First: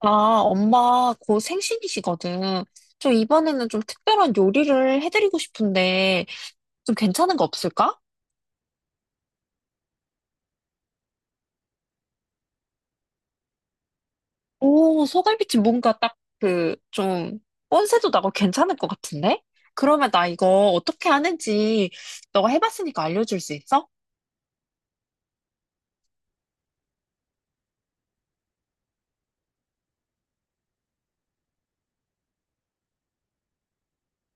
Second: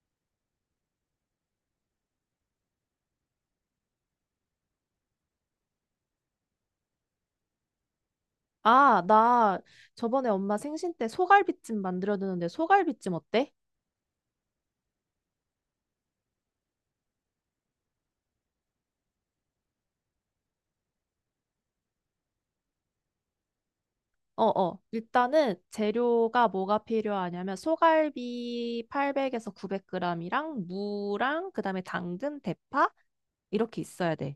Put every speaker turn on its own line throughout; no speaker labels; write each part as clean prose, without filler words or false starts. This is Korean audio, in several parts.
아, 엄마 곧 생신이시거든. 좀 이번에는 좀 특별한 요리를 해드리고 싶은데 좀 괜찮은 거 없을까?
아, 나 저번에 엄마 생신 때 소갈비찜 만들어드는데 소갈비찜 어때?
오, 소갈비찜 뭔가 딱 그 좀 뻔세도 나고 괜찮을 것 같은데? 그러면 나 이거 어떻게 하는지 너가 해봤으니까 알려줄 수 있어?
어, 어. 일단은 재료가 뭐가 필요하냐면 소갈비 800에서 900g이랑 무랑 그다음에 당근, 대파 이렇게 있어야 돼.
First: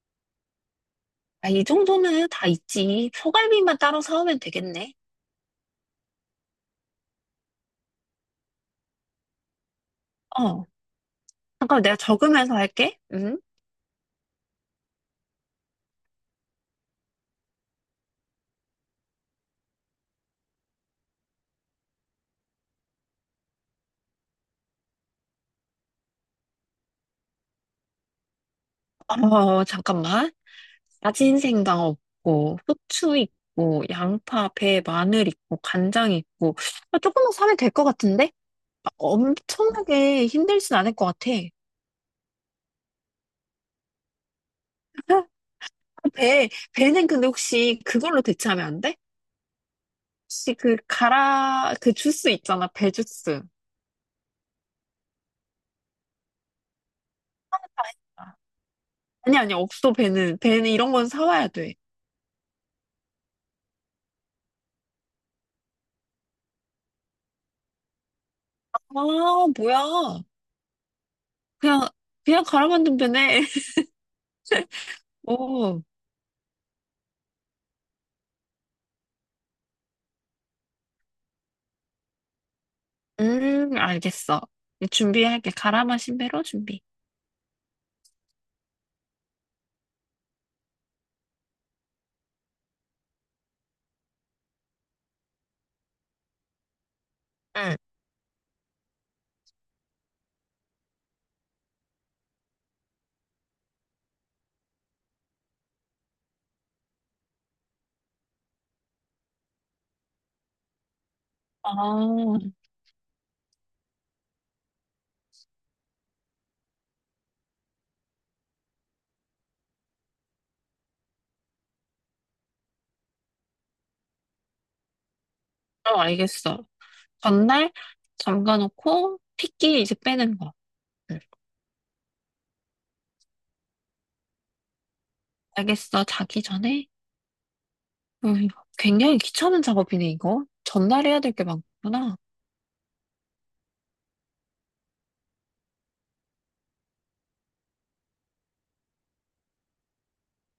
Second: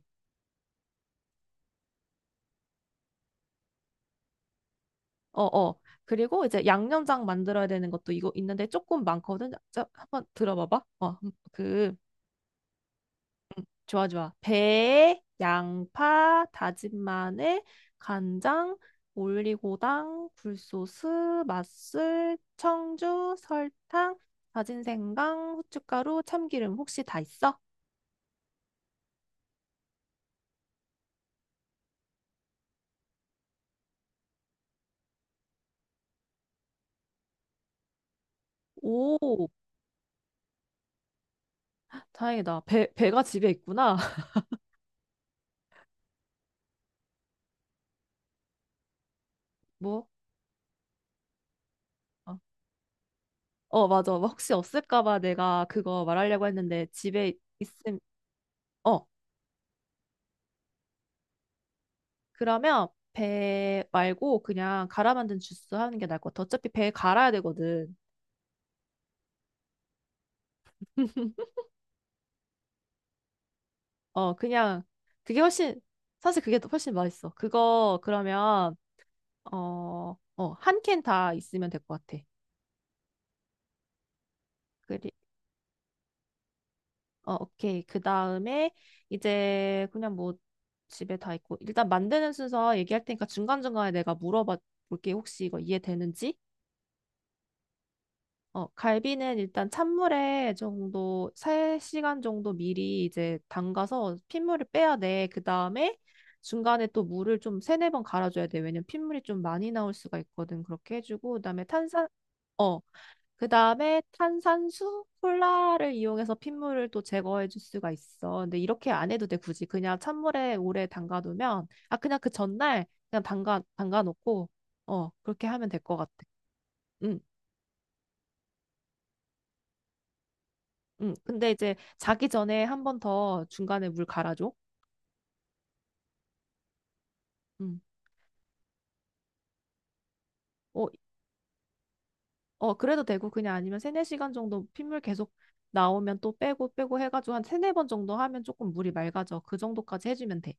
아, 이 정도는 다 있지. 소갈비만 따로 사오면 되겠네.
어, 어. 그리고 이제 양념장 만들어야 되는 것도 이거 있는데 조금 많거든. 자, 한번
어,
들어봐봐.
잠깐 만 내가 적으면서 할게. 응?
좋아, 좋아. 배, 양파, 다진 마늘, 간장, 올리고당, 굴소스, 맛술, 청주, 설탕, 다진 생강, 후춧가루, 참기름 혹시 다 있어?
어, 잠깐만. 야진생강 없고 후추 있고 양파, 배, 마늘 있고 간장 있고 아, 조금만 사면 될 것 같은데? 아,
오,
엄청나게 힘들진 않을 것 같아.
다행이다. 배가 집에 있구나.
아, 배는 근데 혹시 그걸로 대체하면 안 돼?
뭐?
혹시 그 가라 그 주스
어,
있잖아 배 주스.
어, 맞아. 뭐 혹시 없을까 봐 내가 그거 말하려고 했는데 집에 있음.
아,
어,
아니 아니 없어 배는 이런 건 사와야 돼.
그러면 배 말고 그냥 갈아 만든 주스 하는 게 나을 것 같아. 어차피 배 갈아야 되거든.
아, 뭐야. 그냥 그냥 갈아 만든 배네.
그냥, 그게 훨씬,
오,
사실 그게 더 훨씬 맛있어. 그거, 그러면, 한 캔 다 있으면 될 것 같아.
알겠어.
그리,
준비할게. 갈아 마신 배로 준비.
오케이. 그 다음에, 이제, 그냥 뭐, 집에 다 있고, 일단 만드는 순서 얘기할 테니까 중간중간에 내가 물어봐 볼게. 혹시 이거 이해되는지?
응.
갈비는 일단 찬물에 정도, 3시간 정도 미리 이제 담가서 핏물을 빼야 돼. 그 다음에 중간에 또 물을 좀 세네 번 갈아줘야 돼. 왜냐면 핏물이 좀 많이 나올 수가 있거든. 그렇게 해주고, 그 다음에
아,
어, 탄산수, 콜라를 이용해서 핏물을 또 제거해 줄 수가 있어. 근데 이렇게 안 해도 돼, 굳이. 그냥 찬물에 오래 담가두면, 아, 그냥 그 전날 그냥 담가놓고, 그렇게 하면 될
어,
것 같아.
알겠어.
응.
전날 잠가놓고 핏기 이제 빼는 거. 응.
근데 이제 자기 전에 한 번 더 중간에 물 갈아줘.
알겠어. 자기 전에.
음.
이거 굉장히 귀찮은 작업이네, 이거.
어,
전날 해야 될 게 많구나.
어, 그래도 되고 그냥 아니면 세네 시간 정도 핏물 계속 나오면 또 빼고 빼고 해가지고 한 세네 번 정도 하면 조금 물이 맑아져. 그 정도까지 해주면 돼.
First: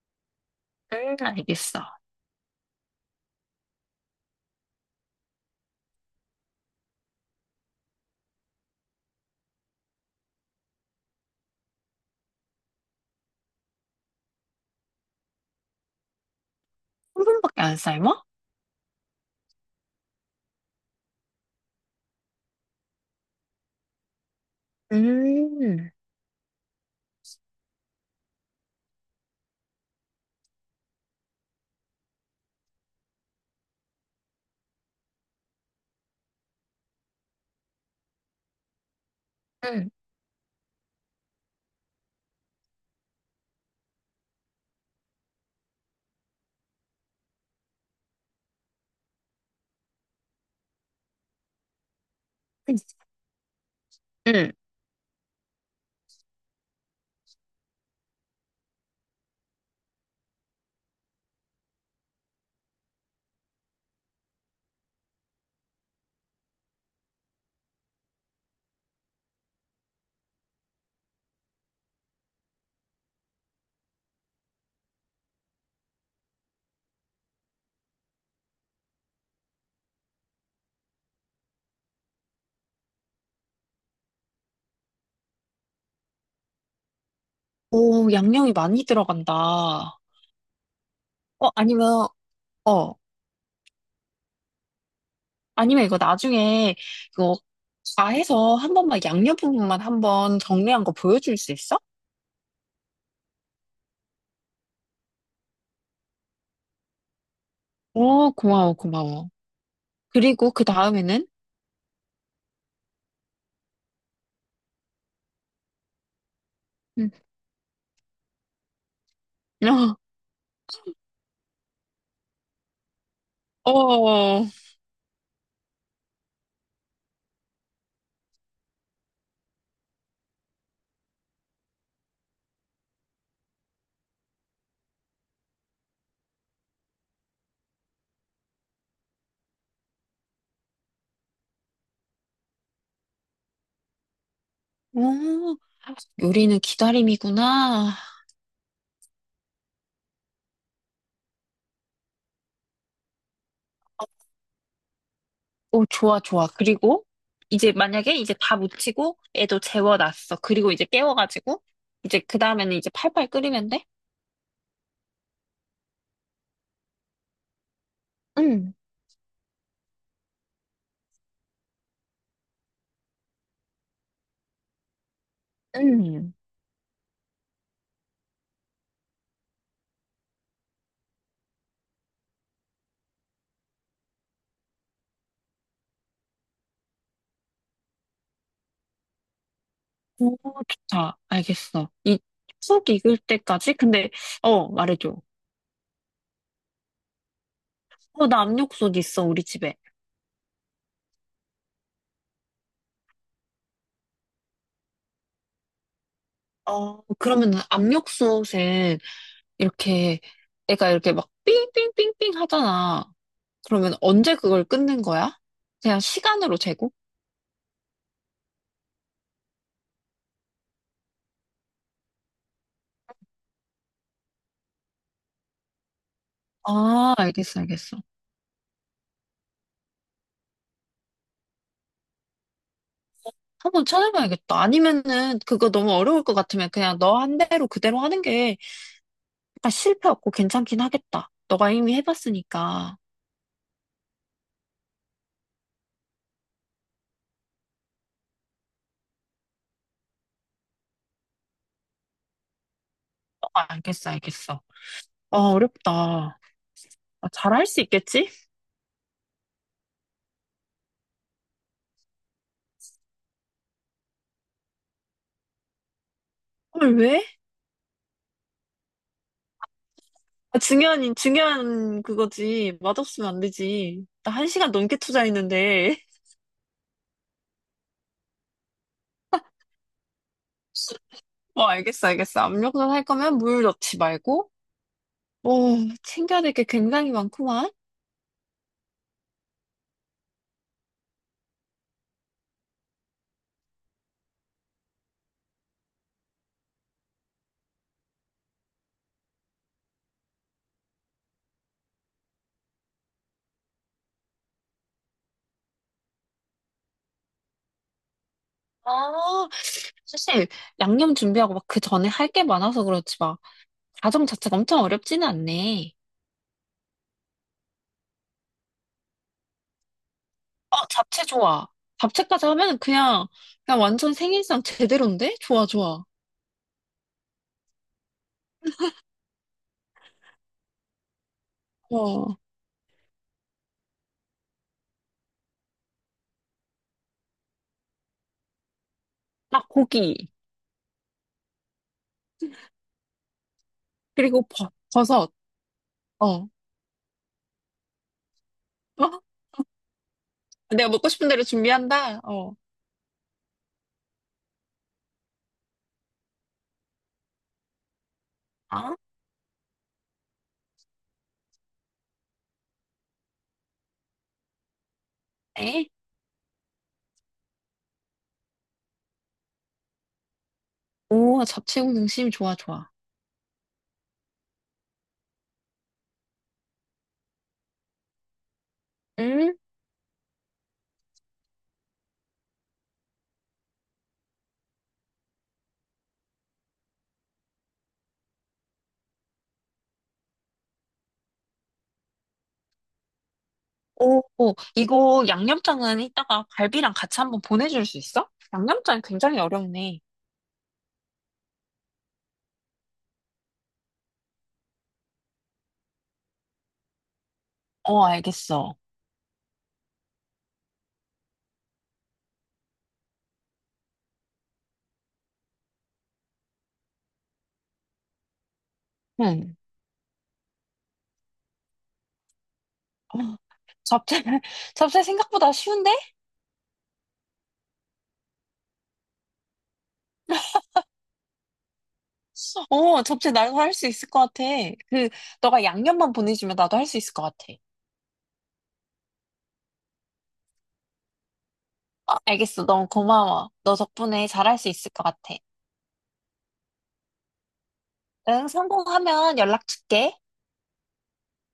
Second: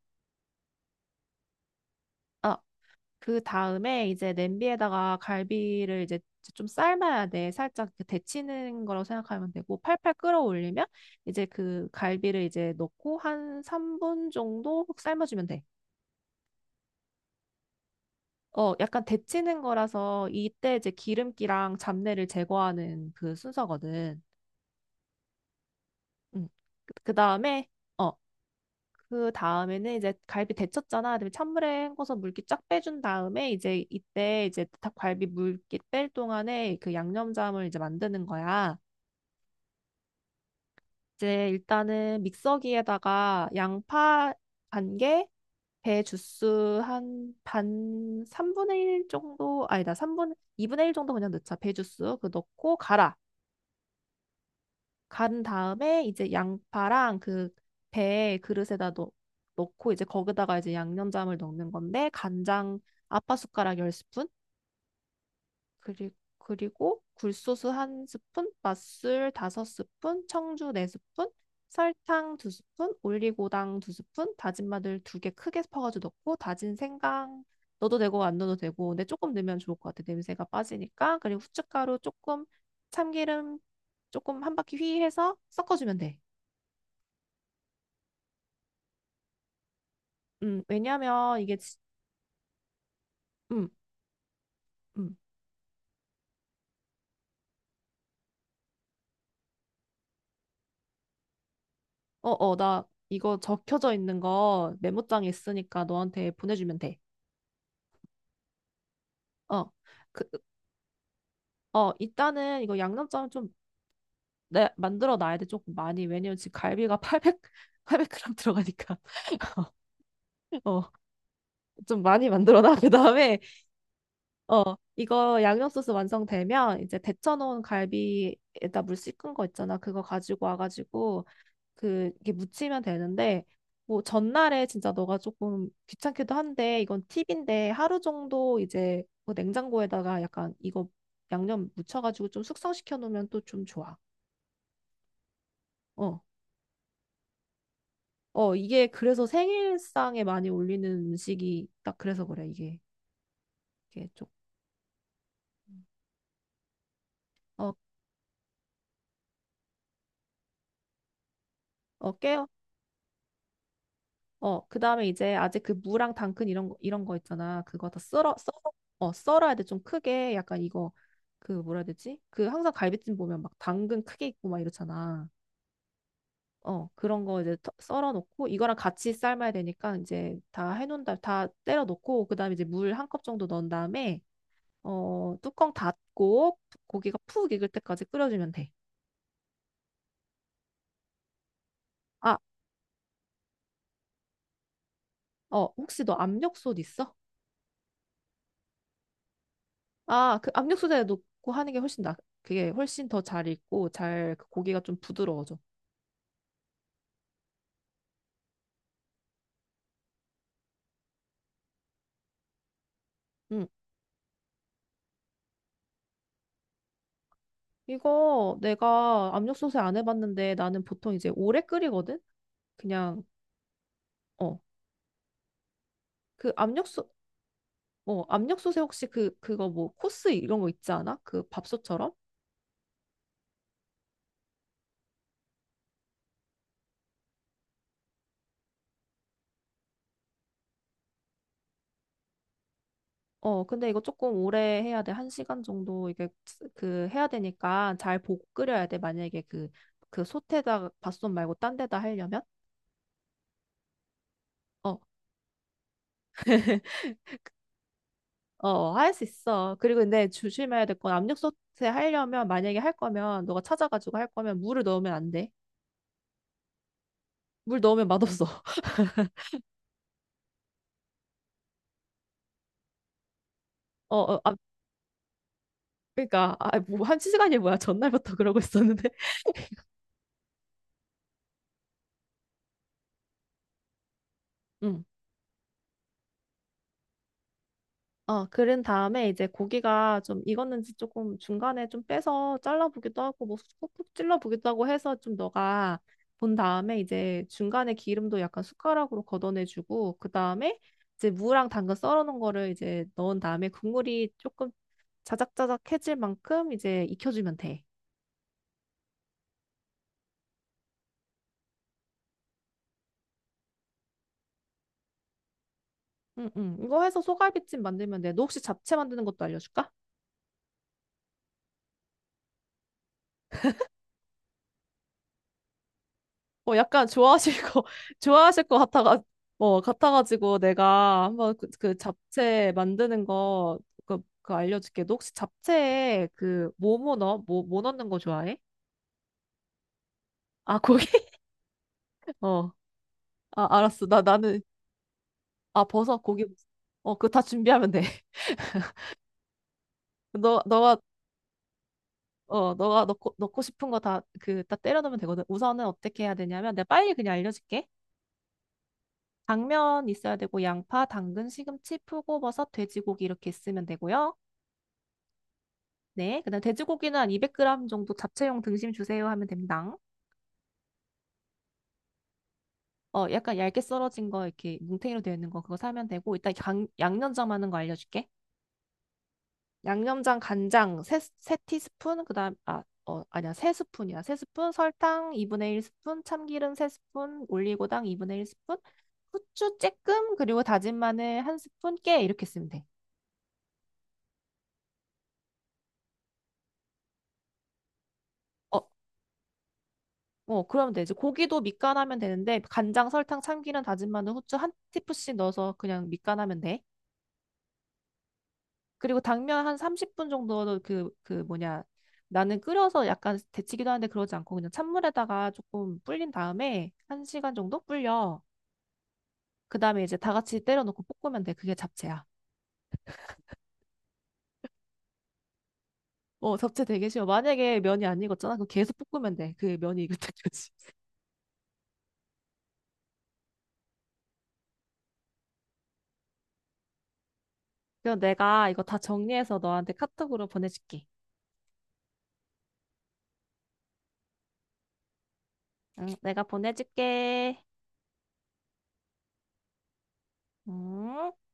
응, 알겠어. 한
아, 그 다음에 이제 냄비에다가 갈비를 이제 좀 삶아야 돼. 살짝 이렇게 데치는 거라고 생각하면 되고 팔팔 끓어올리면 이제 그 갈비를 이제 넣고 한 3분 정도 삶아주면 돼.
분밖에 안 삶아?
어, 약간 데치는 거라서 이때 이제 기름기랑 잡내를 제거하는 그 순서거든.
음,
음. 그 다음에, 어, 그 다음에는 이제 갈비 데쳤잖아. 그다음에 찬물에 헹궈서 물기 쫙 빼준 다음에 이제 이때 이제 닭갈비 물기 뺄 동안에 그 양념장을 이제 만드는 거야.
응,
이제 일단은 믹서기에다가 양파 반 개, 배 주스 한 반 3분의 1 정도, 아니다, 3분, 이분의 1 정도 그냥 넣자. 배 주스 그 넣고 갈아.
응.
간 다음에 이제 양파랑 그 배 그릇에다 넣고 이제 거기다가 이제 양념장을 넣는 건데 간장 아빠 숟가락 10스푼 그리고 굴소스 한스푼 맛술 다섯 스푼 청주 네스푼 설탕 두스푼 올리고당 두스푼 다진 마늘 두 개 크게 퍼가지고 넣고 다진 생강 넣어도 되고 안 넣어도 되고 근데 조금 넣으면 좋을 것 같아, 냄새가 빠지니까. 그리고 후춧가루 조금, 참기름 조금 한 바퀴 휘 해서 섞어주면 돼.
오, 양념이 많이 들어간다.
왜냐면 이게
아니면, 어,
음, 음.
아니면 이거 나중에 이거 다 해서 한 번만 양념 부분만 한번 정리한 거 보여줄 수 있어?
어, 어, 나 이거 적혀져 있는 거 메모장에 있으니까 너한테 보내주면 돼.
오, 고마워, 고마워.
어. 그,
그리고 그 다음에는?
일단은 이거 양념장 좀 만들어 놔야 돼. 조금 많이. 왜냐면 지금 갈비가 800, 백 그램 g 들어가니까.
어,
어, 좀 많이 만들어 놔. 그다음에
어, 어.
어, 이거 양념 소스 완성되면 이제 데쳐 놓은 갈비에다 물 씻은 거 있잖아. 그거 가지고 와 가지고 그 이게 묻히면 되는데 뭐 전날에 진짜 너가 조금 귀찮기도 한데 이건 팁인데 하루 정도 이제 뭐 냉장고에다가 약간 이거 양념 묻혀가지고 좀 숙성시켜 놓으면 또 좀 좋아. 어.
요리는 기다림이구나.
어, 이게 그래서 생일상에 많이 올리는 음식이 딱 그래서 그래, 이게. 이게 좀,
오, 좋아, 좋아. 그리고 이제
어,
만약에 이제 다 무치고 애도 재워놨어. 그리고 이제 깨워가지고 이제
깨,
그 다음에는 이제 팔팔 끓이면 돼?
그 다음에 이제 아직 그 무랑 당근 이런 거, 이런 거 있잖아. 그거 다 썰어, 썰어,
응,
어, 썰어야 돼. 좀 크게. 약간 이거, 그 뭐라 해야 되지? 그 항상 갈비찜 보면 막 당근 크게 있고 막 이렇잖아.
응.
그런 거 이제 썰어 놓고 이거랑 같이 삶아야 되니까 이제 다 해놓은 다음, 다 때려 놓고 그 다음에 이제 물 한 컵 정도 넣은 다음에 뚜껑 닫고 고기가 푹 익을 때까지 끓여주면 돼.
오, 좋다. 알겠어. 이
아,
푹 익을 때까지? 근데, 말해줘.
혹시 너 압력솥 있어?
어, 나 압력솥 있어, 우리 집에.
그 압력수다에 넣고 하는 게 훨씬 나, 그게 훨씬 더 잘 익고 잘, 그 고기가 좀 부드러워져.
어, 그러면 압력솥에 이렇게 애가 이렇게 막 삥삥삥삥 하잖아.
응.
그러면 언제 그걸 끝낸 거야? 그냥 시간으로 재고?
이거 내가 압력솥에 안 해봤는데 나는 보통 이제 오래 끓이거든? 그냥, 어, 그 압력솥,
아, 알겠어, 알겠어.
어, 압력솥에 혹시 그거 뭐 코스 이런 거 있지 않아? 그 밥솥처럼?
한번 찾아봐야겠다. 아니면은 그거 너무 어려울 것 같으면 그냥 너 한 대로 그대로 하는 게 약간 실패 없고 괜찮긴 하겠다. 너가 이미 해봤으니까.
어, 근데 이거 조금 오래 해야 돼. 한 시간 정도 이게 그 해야 되니까 잘 보고 끓여야 돼. 만약에 그 솥에다가, 밥솥 말고 딴 데다 하려면?
어, 알겠어, 알겠어.
어,
아, 어렵다. 아, 잘할 수 있겠지?
어, 할 수 있어. 그리고 근데 조심해야 될 건 압력 소태 하려면 만약에 할 거면 너가 찾아가지고 할 거면 물을 넣으면 안 돼.
헐, 왜?
물 넣으면 맛없어.
아, 중요한 그거지. 맛없으면 안 되지.
어,
나
어,
한
아,
시간 넘게 투자했는데.
그러니까, 아, 뭐 한 시간이 뭐야? 전날부터 그러고 있었는데.
뭐, 알겠어, 알겠어. 압력솥 할 거면 물 넣지 말고.
응.
오, 챙겨야 될 게 굉장히 많구만.
어, 그런 다음에 이제 고기가 좀 익었는지 조금 중간에 좀 빼서 잘라보기도 하고 뭐 푹푹 찔러보기도 하고 해서 좀 너가 본 다음에 이제 중간에 기름도 약간 숟가락으로 걷어내주고 그 다음에 이제 무랑 당근 썰어놓은 거를 이제 넣은 다음에 국물이 조금 자작자작해질 만큼 이제 익혀주면 돼.
아, 사실 양념 준비하고 막 그 전에 할 게 많아서 그렇지 막 과정 자체가 엄청 어렵지는 않네.
응, 응. 이거 해서 소갈비찜 만들면 돼. 너 혹시 잡채 만드는 것도 알려줄까?
어, 잡채 좋아. 잡채까지 하면 그냥 완전 생일상 제대로인데? 좋아, 좋아.
어, 약간 좋아하실 거, 좋아하실 것 같아가, 같아가지고 내가 한번 그
어,
잡채 만드는 거, 그 알려줄게. 너 혹시 잡채에 뭐뭐 넣어? 뭐 넣는 거 좋아해?
딱 고기.
아, 고기? 어. 아, 알았어. 나,
그리고
나는,
버섯.
아, 버섯,
어,
고기.
어?
어, 그거 다 준비하면 돼. 너,
내가
너가
먹고 싶은 대로 준비한다. 어,
너가 넣고 싶은 거 다 때려 넣으면 되거든. 우선은 어떻게 해야 되냐면, 내가 빨리 그냥 알려줄게.
아,
당면 있어야 되고, 양파, 당근, 시금치, 표고버섯, 돼지고기 이렇게 있으면 되고요.
네.
네. 그다음 돼지고기는 한 200g 정도 잡채용 등심 주세요 하면 됩니다.
오, 잡채 공등심 좋아, 좋아.
어, 약간 얇게 썰어진 거, 이렇게 뭉탱이로 되어 있는 거 그거 사면 되고, 일단 양념장 하는 거 알려줄게.
음.
양념장, 간장, 세 티스푼, 그 다음, 아, 아니야, 세 스푼이야. 세 스푼, 설탕 2분의 1 스푼, 참기름 세 스푼, 올리고당 2분의 1 스푼, 후추 쬐끔 그리고 다진 마늘 한 스푼 깨 이렇게 쓰면 돼.
오, 오, 이거 양념장은 이따가 갈비랑 같이 한번 보내줄 수 있어?
어,
양념장 굉장히 어렵네.
어 그러면 돼. 이제 고기도 밑간하면 되는데 간장, 설탕, 참기름, 다진 마늘, 후추 한 티프씩 넣어서 그냥 밑간하면 돼.
어, 알겠어.
그리고 당면 한 30분 정도 그 뭐냐, 나는 끓여서 약간 데치기도 하는데 그러지 않고 그냥 찬물에다가 조금 불린 다음에 한 시간 정도 불려.
응.
그다음에 이제 다 같이 때려놓고 볶으면 돼. 그게 잡채야.
어, 잡채, 잡채 생각보다 쉬운데?
어, 잡채 되게 쉬워. 만약에 면이 안 익었잖아. 그럼 계속 볶으면 돼. 그 면이 익을 때까지.
어, 잡채 나도 할 수 있을 것 같아. 그, 너가 양념만 보내주면 나도 할 수 있을 것 같아.
그럼 내가 이거 다 정리해서 너한테 카톡으로 보내줄게.
어, 알겠어. 너무 고마워. 너 덕분에 잘할 수 있을 것 같아.
응, 내가 보내줄게.
응, 성공하면 연락 줄게.
응.